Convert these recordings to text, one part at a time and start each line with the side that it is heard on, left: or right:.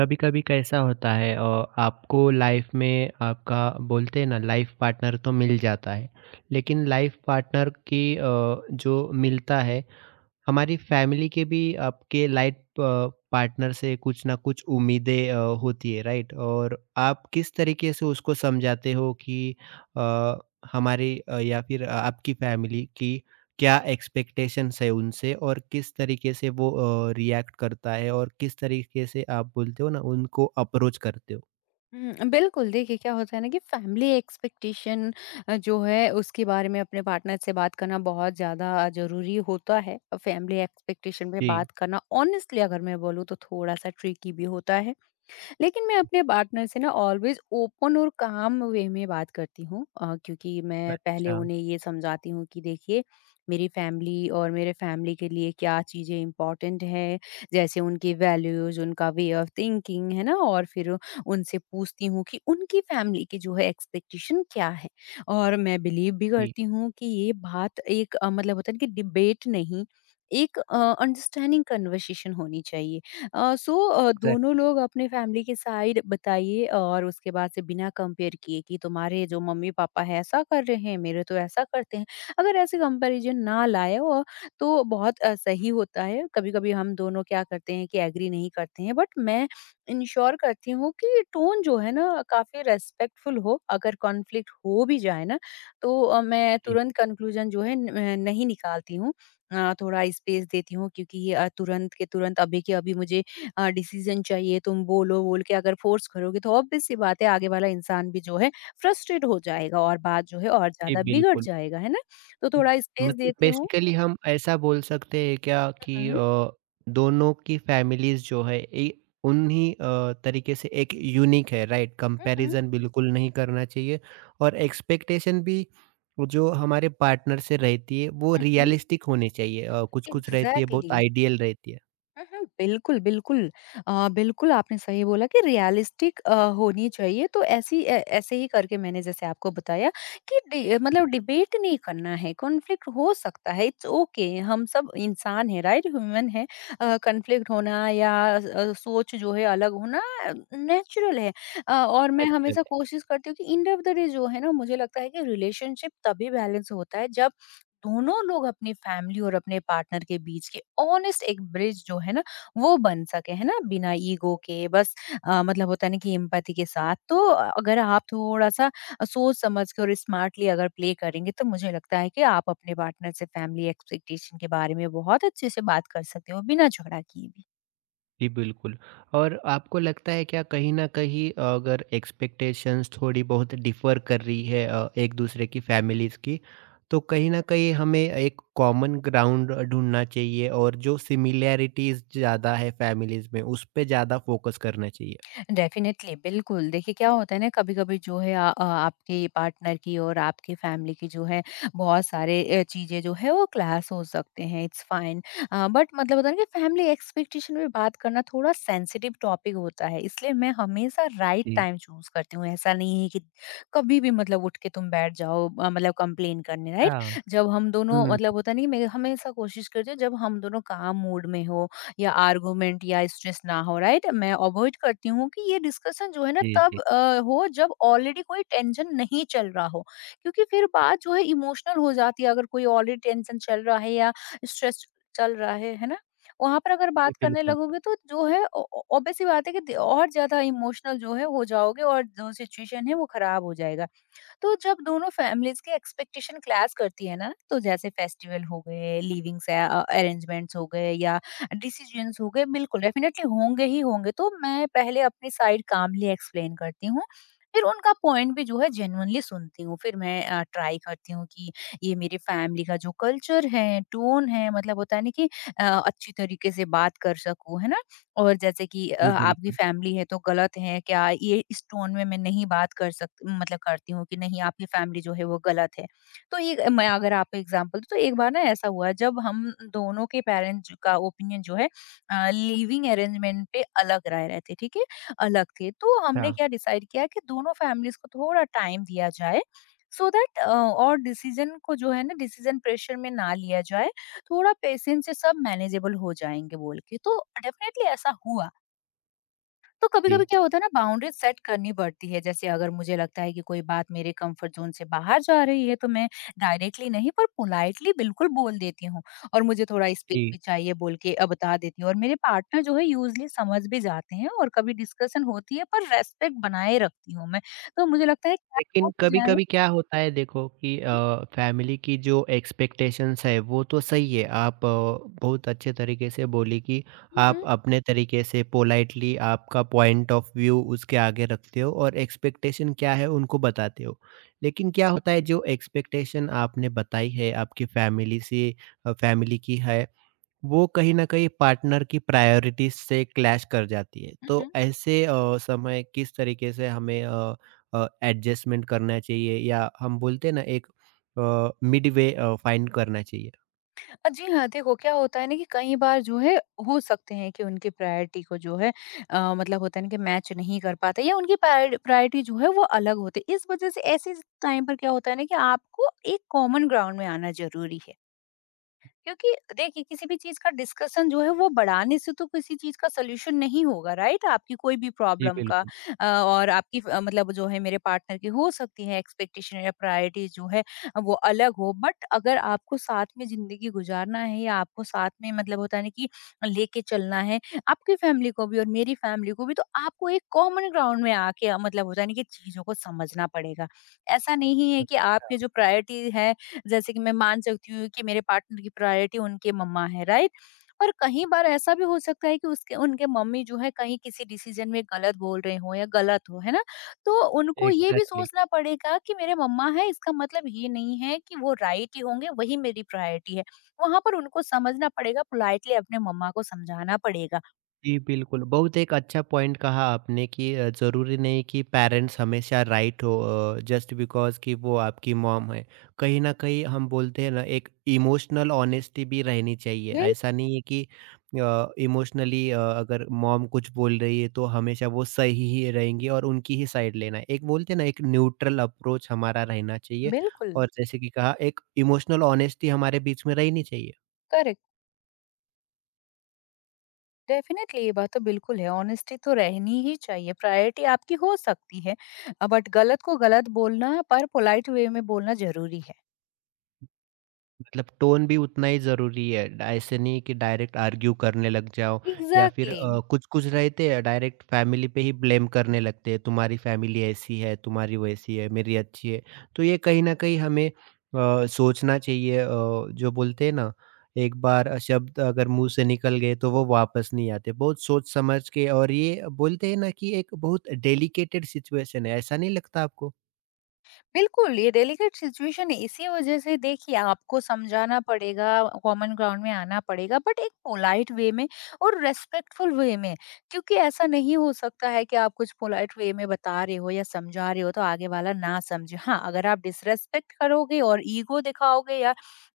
right: कभी कभी कैसा होता है और आपको लाइफ में आपका बोलते हैं ना। लाइफ पार्टनर तो मिल जाता है लेकिन लाइफ पार्टनर की जो मिलता है हमारी फैमिली के भी आपके लाइफ पार्टनर से कुछ ना कुछ उम्मीदें होती है राइट। और आप किस तरीके से उसको समझाते हो कि अ, हमारी या फिर आपकी फैमिली की क्या एक्सपेक्टेशंस है उनसे और किस तरीके से वो रिएक्ट करता है और किस तरीके से आप बोलते हो ना उनको अप्रोच करते हो।
left: हुँ, बिल्कुल, देखिए क्या होता है ना कि फैमिली एक्सपेक्टेशन जो है उसके बारे में अपने पार्टनर से बात करना बहुत ज़्यादा ज़रूरी होता है। फैमिली एक्सपेक्टेशन पे
right: जी।
left: बात करना ऑनेस्टली अगर मैं बोलूँ तो थोड़ा-सा ट्रिकी भी होता है। लेकिन मैं अपने पार्टनर से ना ऑलवेज ओपन और काम वे में बात करती हूँ क्योंकि मैं पहले
right: अच्छा।
left: उन्हें ये समझाती हूँ कि देखिए मेरी फैमिली और मेरे फैमिली के लिए क्या चीज़ें इंपॉर्टेंट है, जैसे उनकी वैल्यूज, उनका वे ऑफ थिंकिंग, है ना? और फिर उनसे पूछती हूँ कि उनकी फैमिली की जो है एक्सपेक्टेशन क्या है। और मैं बिलीव भी
right: जी।
left: करती हूँ कि ये बात एक मतलब होता है ना कि डिबेट नहीं, एक अंडरस्टैंडिंग कन्वर्सेशन होनी चाहिए। सो दोनों
right: एग्जैक्टली।
left: लोग अपने फैमिली की साइड बताइए और उसके बाद से बिना कंपेयर किए कि तुम्हारे जो मम्मी-पापा हैं ऐसा कर रहे हैं, मेरे तो ऐसा करते हैं। अगर ऐसे कंपैरिज़न ना लाए और तो बहुत सही होता है। कभी-कभी हम दोनों क्या करते हैं कि एग्री नहीं करते हैं, बट मैं इंश्योर करती हूँ कि टोन जो है ना काफ़ी रिस्पेक्टफुल हो। अगर कॉन्फ्लिक्ट हो भी जाए ना तो मैं
right: जी।
left: तुरंत कंक्लूज़न जो है न नहीं निकालती हूँ। थोड़ा स्पेस देती हूँ, क्योंकि ये तुरंत के तुरंत, अभी के अभी मुझे डिसीजन चाहिए, तुम बोलो, बोल के अगर फोर्स करोगे तो ऑब्वियस सी बात है आगे वाला इंसान भी जो है फ्रस्ट्रेट हो जाएगा और बात जो है और
right: जी,
left: ज्यादा बिगड़
right: बिल्कुल।
left: जाएगा, है ना? तो थोड़ा स्पेस
right: मतलब
left: देती हूँ।
right: बेसिकली हम ऐसा बोल सकते हैं क्या कि
left: हुँ,
right: दोनों की फैमिलीज़ जो है ए उन्हीं तरीके से एक यूनिक है राइट?
left: हुँ,
right: कंपैरिज़न बिल्कुल नहीं करना चाहिए और एक्सपेक्टेशन भी वो जो हमारे पार्टनर से रहती है वो
left: हुँ, हुँ,
right: रियलिस्टिक होनी चाहिए। कुछ-कुछ रहती है बहुत
left: एग्जैक्टली।
right: आइडियल रहती है।
left: हुँ, हुँ, बिल्कुल, बिल्कुल। बिल्कुल आपने सही बोला कि रियलिस्टिक होनी चाहिए, तो ऐसी ए ऐसे ही करके मैंने जैसे आपको बताया कि डि मतलब डिबेट नहीं करना है, कॉन्फ्लिक्ट हो सकता है, इट्स ओके, हम सब इंसान हैं, राइट? ह्यूमन हैं। कॉन्फ्लिक्ट होना या सोच जो है अलग होना नेचुरल है। और मैं
right: नेचुरल।
left: हमेशा कोशिश करती हूँ कि एंड ऑफ द डे जो है ना, मुझे लगता है कि रिलेशनशिप तभी बैलेंस होता है जब दोनों लोग अपनी फैमिली और अपने पार्टनर के बीच के ऑनेस्ट एक ब्रिज जो है ना वो बन सके, है ना, बिना ईगो के, बस मतलब होता है ना कि एम्पैथी के साथ। तो अगर आप थोड़ा सा सोच समझ के और स्मार्टली अगर प्ले करेंगे तो मुझे लगता है कि आप अपने पार्टनर से फैमिली एक्सपेक्टेशन के बारे में बहुत अच्छे से बात कर सकते हो, बिना झगड़ा किए भी।
right: जी, बिल्कुल। और आपको लगता है क्या कहीं न कहीं अगर एक्सपेक्टेशंस थोड़ी बहुत डिफ़र कर रही है एक दूसरे की फैमिलीज़ की, तो कहीं न कहीं हमें एक कॉमन ग्राउंड ढूँढना चाहिए और जो सिमिलैरिटीज़ ज़्यादा है फैमिलीज़ में, उस पे ज़्यादा फोकस करना चाहिए?
left: डेफिनेटली, बिल्कुल। देखिए, क्या होता है ना, कभी-कभी जो है आपके पार्टनर की और आपकी फैमिली की जो है, बहुत सारे चीज़ें जो है, वो क्लैश हो सकते हैं, इट्स फाइन। बट मतलब होता है ना कि फैमिली एक्सपेक्टेशन में बात करना थोड़ा सेंसिटिव टॉपिक होता है, इसलिए मैं हमेशा राइट
right: जी।
left: टाइम चूज़ करती हूँ। ऐसा नहीं है कि कभी भी मतलब उठ के तुम बैठ जाओ मतलब कंप्लेन करने, राइट?
right: अच्छा।
left: जब हम दोनों
right: हुँ।
left: मतलब होता है ना कि मैं हमेशा कोशिश करती हूँ, जब हम दोनों काम मूड में हों या आर्गूमेंट या स्ट्रेस ना हो, राइट? मैं अवॉइड करती हूँ कि ये डिस्कशन जो है ना
right: जी,
left: तब
right: जी।
left: हो जब ऑलरेडी कोई टेंशन नहीं चल रहा हो, क्योंकि फिर बात जो है इमोशनल हो जाती है। अगर कोई ऑलरेडी टेंशन चल रहा है या स्ट्रेस चल रहा है ना, वहां पर अगर
right: जी,
left: बात करने
right: बिल्कुल।
left: लगोगे तो जो है ऑब्वियस सी बात है कि और ज्यादा इमोशनल जो है हो जाओगे और जो सिचुएशन है वो खराब हो जाएगा। तो जब दोनों फैमिलीज के एक्सपेक्टेशन क्लैश करती है ना, तो जैसे फेस्टिवल हो गए, लिविंग्स अरेंजमेंट्स हो गए या डिसीजंस हो गए, बिल्कुल डेफिनेटली होंगे ही होंगे। तो मैं पहले अपनी साइड कामली एक्सप्लेन करती हूँ, फिर उनका पॉइंट भी जो है जेनुअनली सुनती हूँ। फिर मैं ट्राई करती हूँ कि ये मेरी फैमिली का जो कल्चर है, टोन है, मतलब होता है ना कि अच्छी तरीके से बात कर सकूँ, है ना? और जैसे कि
right: जी,
left: आपकी
right: बिल्कुल।
left: फैमिली है तो गलत है क्या? ये इस टोन में मैं नहीं बात कर सक मतलब करती हूँ कि नहीं, आपकी फैमिली जो है वो गलत है। तो ये मैं अगर आपको एग्ज़ाम्पल दूँ, तो एक बार ना ऐसा हुआ जब हम दोनों के पेरेंट्स का ओपिनियन जो है लिविंग अरेंजमेंट पे अलग रह रहे थे, ठीक है? अलग थे। तो हमने
right: अच्छा।
left: क्या डिसाइड किया कि दोनों फैमिलीज़ को थोड़ा टाइम दिया जाए, so दैट और डिसीज़न को जो है ना डिसीज़न प्रेशर में ना लिया जाए। थोड़ा पेशेंस से सब मैनेजेबल हो जाएँगे बोल के, तो डेफ़िनेटली ऐसा हुआ। तो कभी-कभी
right: जी,
left: क्या होता है ना, बाउंड्रीज़ सेट करनी पड़ती है। जैसे अगर मुझे लगता है कि कोई बात मेरे कम्फर्ट ज़ोन से बाहर जा रही है, तो मैं डायरेक्टली नहीं पर पोलाइटली बिल्कुल बोल देती हूँ और मुझे थोड़ा स्पेस
right: जी।
left: भी चाहिए बोल के बता देती हूँ। और मेरे पार्टनर जो है यूजुअली समझ भी जाते हैं, और कभी डिस्कशन होती है पर रेस्पेक्ट बनाए रखती हूँ मैं। तो मुझे लगता है क्या हो
right: लेकिन
left: तो जाए।
right: कभी-कभी क्या होता है देखो कि
left: हुँ,
right: फैमिली की जो एक्सपेक्टेशंस है वो तो सही है। आप बहुत अच्छे तरीके से बोली कि आप
left: हुँ,
right: अपने तरीके से पोलाइटली आपका पॉइंट ऑफ व्यू उसके आगे रखते हो और एक्सपेक्टेशन क्या है उनको बताते हो। लेकिन क्या होता है जो एक्सपेक्टेशन आपने बताई है आपकी फैमिली से फैमिली की है वो कहीं न कहीं पार्टनर की प्रायोरिटीज़ से क्लैश कर जाती है।
left: हुँ, हुँ।
right: तो ऐसे समय किस तरीके से हमें एडजस्टमेंट करना चाहिए या हम बोलते हैं ना एक मिड वे फाइंड करना चाहिए?
left: जी हाँ, देखो क्या होता है ना कि कई बार जो है हो सकते हैं कि उनकी प्रायोरिटी को जो है मतलब होता है ना कि मैच नहीं कर पाते या उनकी प्रायोरिटी जो है वो अलग होती है। इस वजह से ऐसे टाइम पर क्या होता है ना कि आपको एक कॉमन ग्राउंड में आना ज़रूरी है। क्योंकि देखिए किसी भी चीज का डिस्कशन जो है वो बढ़ाने से तो किसी चीज का सोल्यूशन नहीं होगा, राइट? आपकी कोई भी
right: जी,
left: प्रॉब्लम का।
right: बिल्कुल।
left: और आपकी मतलब जो है मेरे पार्टनर की हो सकती है एक्सपेक्टेशन या प्रायोरिटीज जो है वो अलग हो, बट अगर आपको साथ में जिंदगी गुजारना है या आपको साथ में मतलब होता है ना कि लेके चलना है आपकी फैमिली को भी और मेरी फैमिली को भी, तो आपको एक कॉमन ग्राउंड में आके मतलब होता है ना कि चीजों को समझना पड़ेगा। ऐसा नहीं है कि आपके जो प्रायोरिटी है, जैसे कि मैं मान सकती हूँ कि मेरे पार्टनर की प्रायोरिटी उनके मम्मा है, राइट? और कहीं बार ऐसा भी हो सकता है कि उसके उनके मम्मी जो है कहीं किसी डिसीजन में गलत बोल रहे हो या गलत हो, है ना? तो उनको ये भी
right: एग्ज़ैक्टली।
left: सोचना पड़ेगा कि मेरे मम्मा है इसका मतलब ये नहीं है कि वो राइट ही होंगे, वही मेरी प्रायोरिटी है। वहां पर उनको समझना पड़ेगा, पोलाइटली अपने मम्मा को समझाना पड़ेगा।
right: जी, बिल्कुल। बहुत एक अच्छा पॉइंट कहा आपने कि ज़रूरी नहीं कि पेरेंट्स हमेशा राइट हो जस्ट बिकॉज़ कि वो आपकी मॉम है। कहीं न कहीं हम बोलते हैं ना एक इमोशनल ऑनेस्टी भी रहनी चाहिए।
left: बिल-
right: ऐसा नहीं है कि इमोशनली अगर मॉम कुछ बोल रही है तो हमेशा वो सही ही रहेंगी और उनकी ही साइड लेना है। एक बोलते हैं ना एक न्यूट्रल अप्रोच हमारा रहना चाहिए
left: बिल्कुल,
right: और जैसे कि कहा एक इमोशनल ऑनेस्टी हमारे बीच में रहनी चाहिए।
left: करेक्ट। डेफ़िनेटली ये बात तो बिल्कुल है, ऑनेस्टी तो रहनी ही चाहिए, प्रायोरिटी आपकी हो सकती है, बट गलत को गलत बोलना, पर पोलाइट वे में बोलना ज़रूरी है।
right: मतलब टोन भी उतना ही ज़रूरी है। ड ऐसे नहीं कि डायरेक्ट आर्ग्यू करने लग जाओ या फिर
left: एग्ज़ैक्टली।
right: कुछ-कुछ रहते हैं डायरेक्ट फैमिली पे ही ब्लेम करने लगते हैं, तुम्हारी फैमिली ऐसी है, तुम्हारी वैसी है, मेरी अच्छी है। तो ये कहीं न कहीं हमें सोचना चाहिए जो बोलते हैं ना एक बार शब्द अगर मुँह से निकल गए तो वो वापस नहीं आते। बहुत सोच समझ के और ये बोलते हैं ना कि एक बहुत डेलिकेटेड सिचुएशन है, ऐसा नहीं लगता आपको?
left: बिल्कुल, ये डेलिकेट सिचुएशन है, इसी वज़ह से देखिए आपको समझाना पड़ेगा, कॉमन ग्राउंड में आना पड़ेगा बट एक पोलाइट वे में और रिस्पेक्टफुल वे में। क्योंकि ऐसा नहीं हो सकता है कि आप कुछ पोलाइट वे में बता रहे हो या समझा रहे हो तो आगे वाला ना समझे। हाँ, अगर आप डिसरिस्पेक्ट करोगे और ईगो दिखाओगे या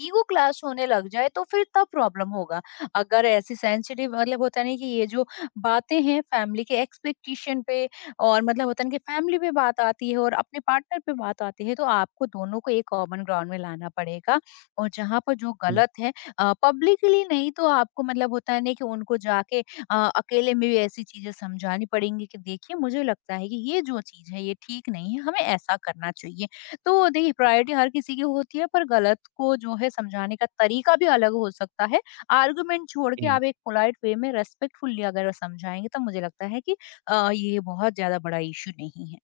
left: ईगो क्लैश होने लग जाए तो फिर तब प्रॉब्लम होगा। अगर ऐसी सेंसिटिव मतलब होता नहीं कि ये जो बातें हैं फैमिली के एक्सपेक्टेशन पे और मतलब होता है ना कि फैमिली पे बात आती है और अपने पार्टनर पे बात आती है, तो आपको दोनों को एक कॉमन ग्राउंड में लाना पड़ेगा। और जहाँ पर जो गलत है, पब्लिकली नहीं तो आपको मतलब होता है ना कि उनको जाके अकेले में भी ऐसी चीजें समझानी पड़ेंगी कि देखिए मुझे लगता है कि ये जो चीज है ये ठीक नहीं है, हमें ऐसा करना चाहिए। तो देखिए प्रायोरिटी हर किसी की होती है पर गलत को जो है समझाने का तरीका भी अलग हो सकता है। आर्गुमेंट छोड़ के
right: जी।
left: आप एक पोलाइट वे में रेस्पेक्टफुली अगर समझाएंगे तो मुझे लगता है कि ये बहुत ज़्यादा बड़ा इश्यू नहीं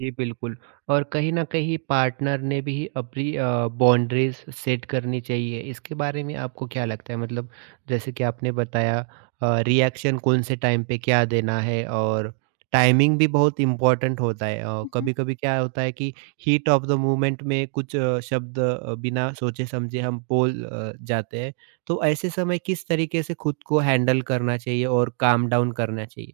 right: जी, बिल्कुल। और कहीं न कहीं पार्टनर ने भी अपनी बाउंड्रीज़ सेट करनी चाहिए। इसके बारे में आपको क्या लगता है? मतलब जैसे कि आपने बताया रिएक्शन कौन से टाइम पे क्या देना है और टाइमिंग भी बहुत इम्पोर्टेंट होता है।
left: है।
right: कभी-कभी क्या होता है कि हीट ऑफ द मोमेंट में कुछ शब्द बिना सोचे-समझे हम बोल जाते हैं। तो ऐसे समय किस तरीके से खुद को हैंडल करना चाहिए और काम डाउन करना चाहिए?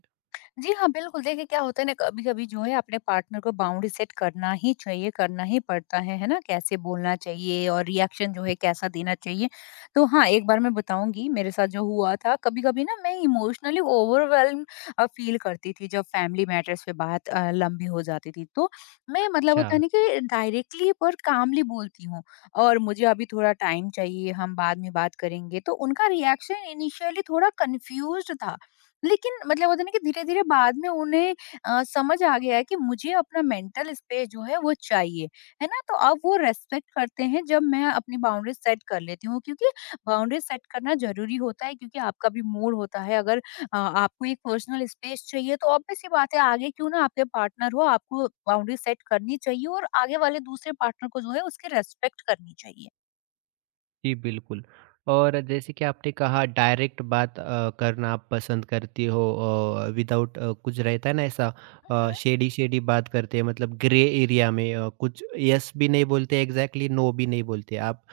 left: जी हाँ, बिल्कुल। देखिए क्या होता है ना, कभी-कभी जो है अपने पार्टनर को बाउंड्री सेट करना ही चाहिए, करना ही पड़ता है ना? कैसे बोलना चाहिए और रिएक्शन जो है कैसा देना चाहिए। तो हाँ, एक बार मैं बताऊँगी मेरे साथ जो हुआ था। कभी-कभी ना मैं इमोशनली ओवरवेल्म फ़ील करती थी जब फैमिली मैटर्स पे बात लंबी हो जाती थी। तो मैं मतलब
right: अच्छा।
left: होता है ना कि डायरेक्टली पर कामली बोलती हूँ और मुझे अभी थोड़ा टाइम चाहिए, हम बाद में बात करेंगे। तो उनका रिएक्शन इनिशियली थोड़ा कन्फ्यूज़्ड था। लेकिन मतलब होता है ना कि धीरे-धीरे बाद में उन्हें समझ आ गया है कि मुझे अपना मेंटल स्पेस जो है वो चाहिए, है ना? तो अब वो रिस्पेक्ट करते हैं जब मैं अपनी बाउंड्रीज़ सेट कर लेती हूँ, क्योंकि बाउंड्रीज़ सेट करना ज़रूरी होता है। क्योंकि आपका भी मूड होता है, अगर आपको एक पर्सनल स्पेस चाहिए तो ऑब्वियस सी बात है, आगे क्यों ना आपके पार्टनर हो, आपको बाउंड्री सेट करनी चाहिए और आगे वाले दूसरे पार्टनर को जो है उसकी रिस्पेक्ट करनी चाहिए।
right: जी, बिल्कुल। और जैसे कि आपने कहा डायरेक्ट बात करना आप पसंद करती हो विदाउट कुछ रहता है ना ऐसा शेडी-शेडी बात करते हैं मतलब ग्रे एरिया में कुछ येस भी नहीं बोलते एग्ज़ैक्टली नो भी नहीं बोलते आप।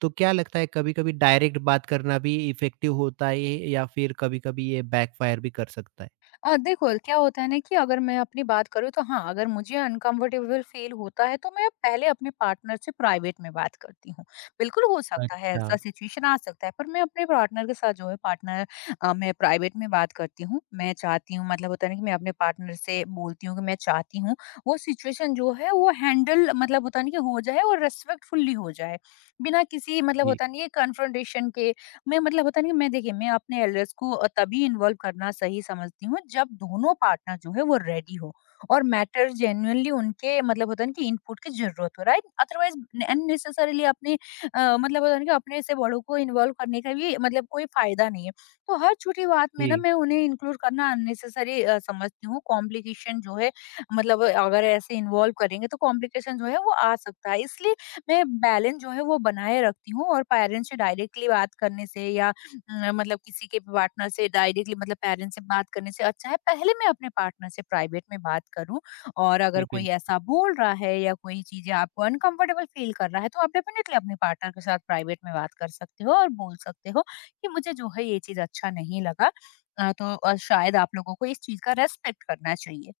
right: तो क्या लगता है कभी-कभी डायरेक्ट बात करना भी इफ़ेक्टिव होता है या फिर कभी-कभी ये बैकफ़ायर भी कर सकता है?
left: देखो क्या होता है ना कि अगर मैं अपनी बात करूँ तो हाँ, अगर मुझे अनकम्फर्टेबल फ़ील होता है तो मैं पहले अपने पार्टनर से प्राइवेट में बात करती हूँ। बिल्कुल, हो सकता है
right: अच्छा।
left: ऐसा सिचुएशन आ सकता है, पर मैं अपने पार्टनर के साथ जो है पार्टनर मैं प्राइवेट में बात करती हूँ। मैं चाहती हूँ, मतलब होता है ना कि मैं अपने पार्टनर से बोलती हूँ कि मैं चाहती हूँ वो सिचुएशन जो है वो हैंडल मतलब होता है ना कि हो जाए और रिस्पेक्टफुली हो जाए। बिना किसी मतलब
right: जी,
left: होता नहीं है कन्फ्रंटेशन के। मैं मतलब होता नहीं कि मैं देखिए मैं अपने एल्डर्स को तभी इन्वॉल्व करना सही समझती हूँ जब दोनों पार्टनर जो है वो रेडी हो और मैटर जेन्युइनली उनके मतलब होता है ना कि इनपुट की जरूरत हो। राइट। अदरवाइज अननेसेसरीली अपने मतलब होता है ना कि अपने से बड़ों को इन्वॉल्व करने का भी मतलब कोई फायदा नहीं है। तो हर छोटी बात में ना
right: जी,
left: मैं उन्हें इंक्लूड करना अननेसेसरी समझती हूँ। कॉम्प्लिकेशन जो है मतलब अगर ऐसे इन्वॉल्व करेंगे तो कॉम्प्लिकेशन जो है वो आ सकता है। इसलिए मैं बैलेंस जो है वो बनाए रखती हूँ और पेरेंट्स से डायरेक्टली बात करने से या मतलब किसी के पार्टनर से डायरेक्टली मतलब पेरेंट्स से बात करने से अच्छा है पहले मैं अपने पार्टनर से प्राइवेट में बात करूँ। और अगर
right: जी,
left: कोई
right: बिल्कुल।
left: ऐसा बोल रहा है या कोई चीजें आपको अनकंफर्टेबल फील कर रहा है तो आप डेफिनेटली अपने पार्टनर के साथ प्राइवेट में बात कर सकते हो और बोल सकते हो कि मुझे जो है ये चीज अच्छा नहीं लगा। तो शायद आप लोगों को इस चीज का रेस्पेक्ट करना चाहिए।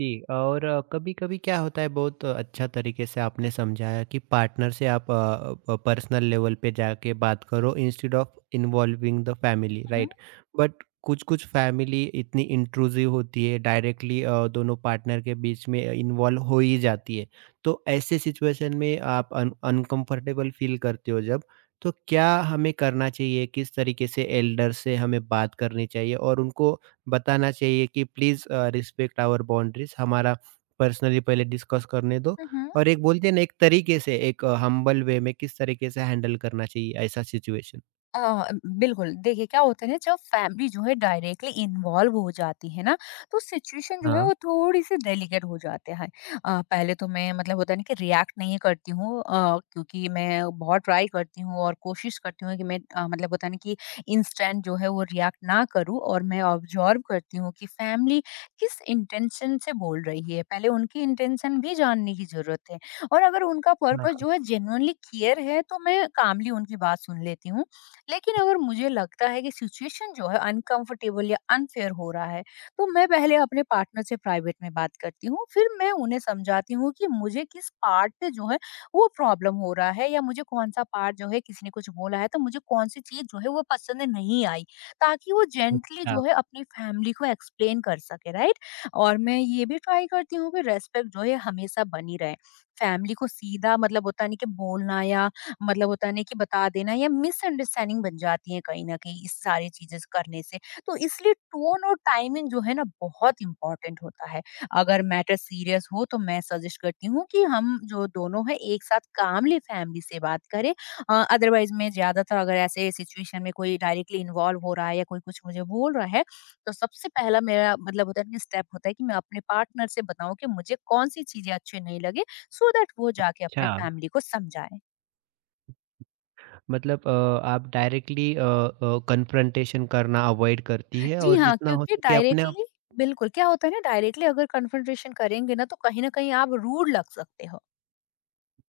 right: जी। और कभी-कभी क्या होता है बहुत अच्छा तरीके से आपने समझाया कि पार्टनर से आप पर्सनल लेवल पे जाके बात करो instead of involving the family
left: mm,
right: right. But कुछ-कुछ फैमिली इतनी इंट्रूसिव होती है डायरेक्टली दोनों पार्टनर के बीच में इन्वॉल्व हो ही जाती है। तो ऐसे सिचुएशन में आप अनकंफर्टेबल फील करते हो जब, तो क्या हमें करना चाहिए किस तरीके से एल्डर से हमें बात करनी चाहिए और उनको बताना चाहिए कि प्लीज़ रिस्पेक्ट आवर बाउंड्रीज़ हमारा पर्सनली पहले डिस्कस करने दो
left: मम्।
right: और एक बोलते हैं ना एक तरीके से एक हम्बल वे में किस तरीके से हैंडल करना चाहिए ऐसा सिचुएशन।
left: अ, बिल्कुल, देखिए क्या होता है ना जब फैमिली जो है डायरेक्टली इन्वॉल्व हो जाती है ना, तो सिचुएशन जो है
right: हाँ,
left: वो थोड़ी-सी डेलिकेट हो जाते हैं। पहले तो मैं मतलब होता है ना कि रिएक्ट नहीं करती हूँ, क्योंकि मैं बहुत ट्राई करती हूँ और कोशिश करती हूँ कि मैं मतलब होता है ना कि इंस्टेंट जो है वो रिएक्ट ना करूँ, और मैं ऑब्जर्व करती हूँ कि फैमिली किस इंटेंशन से बोल रही है। पहले उनकी इंटेंशन भी जानने की ज़रूरत है, और अगर उनका पर्पस
right: हाँ।
left: जो है जेन्युइनली क्लियर है, तो मैं कामली उनकी बात सुन लेती हूँ। लेकिन अगर मुझे लगता है कि सिचुएशन जो है अनकंफर्टेबल या अनफेयर हो रहा है, तो मैं पहले अपने पार्टनर से प्राइवेट में बात करती हूँ, फिर मैं उन्हें समझाती हूँ कि मुझे किस पार्ट पे जो है वो प्रॉब्लम हो रहा है या मुझे कौन सा पार्ट जो है किसी ने कुछ बोला है तो मुझे कौन सी चीज जो है वो पसंद नहीं आई, ताकि वो जेंटली
right: अच्छा,
left: जो है अपनी फैमिली को एक्सप्लेन कर सके। राइट। और मैं ये भी ट्राई करती हूँ कि रेस्पेक्ट जो है हमेशा बनी रहे। फैमिली को सीधा मतलब होता नहीं कि बोलना या मतलब होता है ना कि बता देना या मिसअंडरस्टैंडिंग बन जाती है कहीं न कहीं इस सारी चीज़ें करने से। तो इसलिए टोन और टाइमिंग जो है ना बहुत इम्पोर्टेंट होता है। अगर मैटर सीरियस हो तो मैं सजेस्ट करती हूँ कि हम जो दोनों हैं एक साथ कामली फैमिली से बात करें। अदरवाइज़ मैं ज़्यादातर अगर ऐसे सिचुएशन में कोई डायरेक्टली इन्वॉल्व हो रहा है या कोई कुछ मुझे बोल रहा है, तो सबसे पहला मेरा मतलब होता है ना स्टेप होता है कि मैं अपने पार्टनर से बताऊँ कि मुझे कौन-सी चीज़ें अच्छी नहीं लगी सो दैट वो जाके अपने
right: अच्छा।
left: फैमिली को समझाएँ।
right: मतलब आप डायरेक्टली कन्फ्रंटेशन करना अवॉइड करती है
left: जी
right: और
left: हाँ,
right: जितना हो
left: क्योंकि
right: सके अपने
left: डायरेक्टली बिल्कुल, क्या होता है ना डायरेक्टली अगर कन्फ्रंटेशन करेंगे ना तो कहीं न कहीं आप रूड लग सकते हो।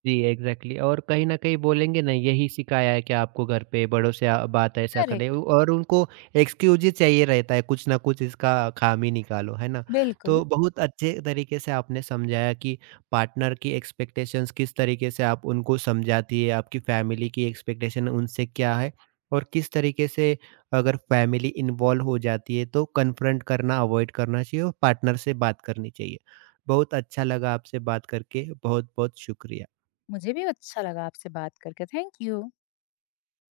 right: जी, एग्ज़ैक्टली। और कहीं न कहीं बोलेंगे ना यही सिखाया है कि आपको घर पे बड़ों से बात ऐसा करें
left: करेक्ट,
right: उ और उनको एक्सक्यूज़ ही चाहिए रहता है कुछ ना कुछ इसका खामी निकालो, है ना?
left: बिल्कुल।
right: तो बहुत अच्छे तरीके से आपने समझाया कि पार्टनर की एक्सपेक्टेशंस किस तरीके से आप उनको समझाती है, आपकी फैमिली की एक्सपेक्टेशन उनसे क्या है और किस तरीके से अगर फैमिली इन्वॉल्व हो जाती है तो कन्फ्रंट करना अवॉइड करना चाहिए और पार्टनर से बात करनी चाहिए। बहुत अच्छा लगा आपसे बात करके, बहुत-बहुत शुक्रिया।
left: मुझे भी अच्छा लगा आपसे बात करके, थैंक यू।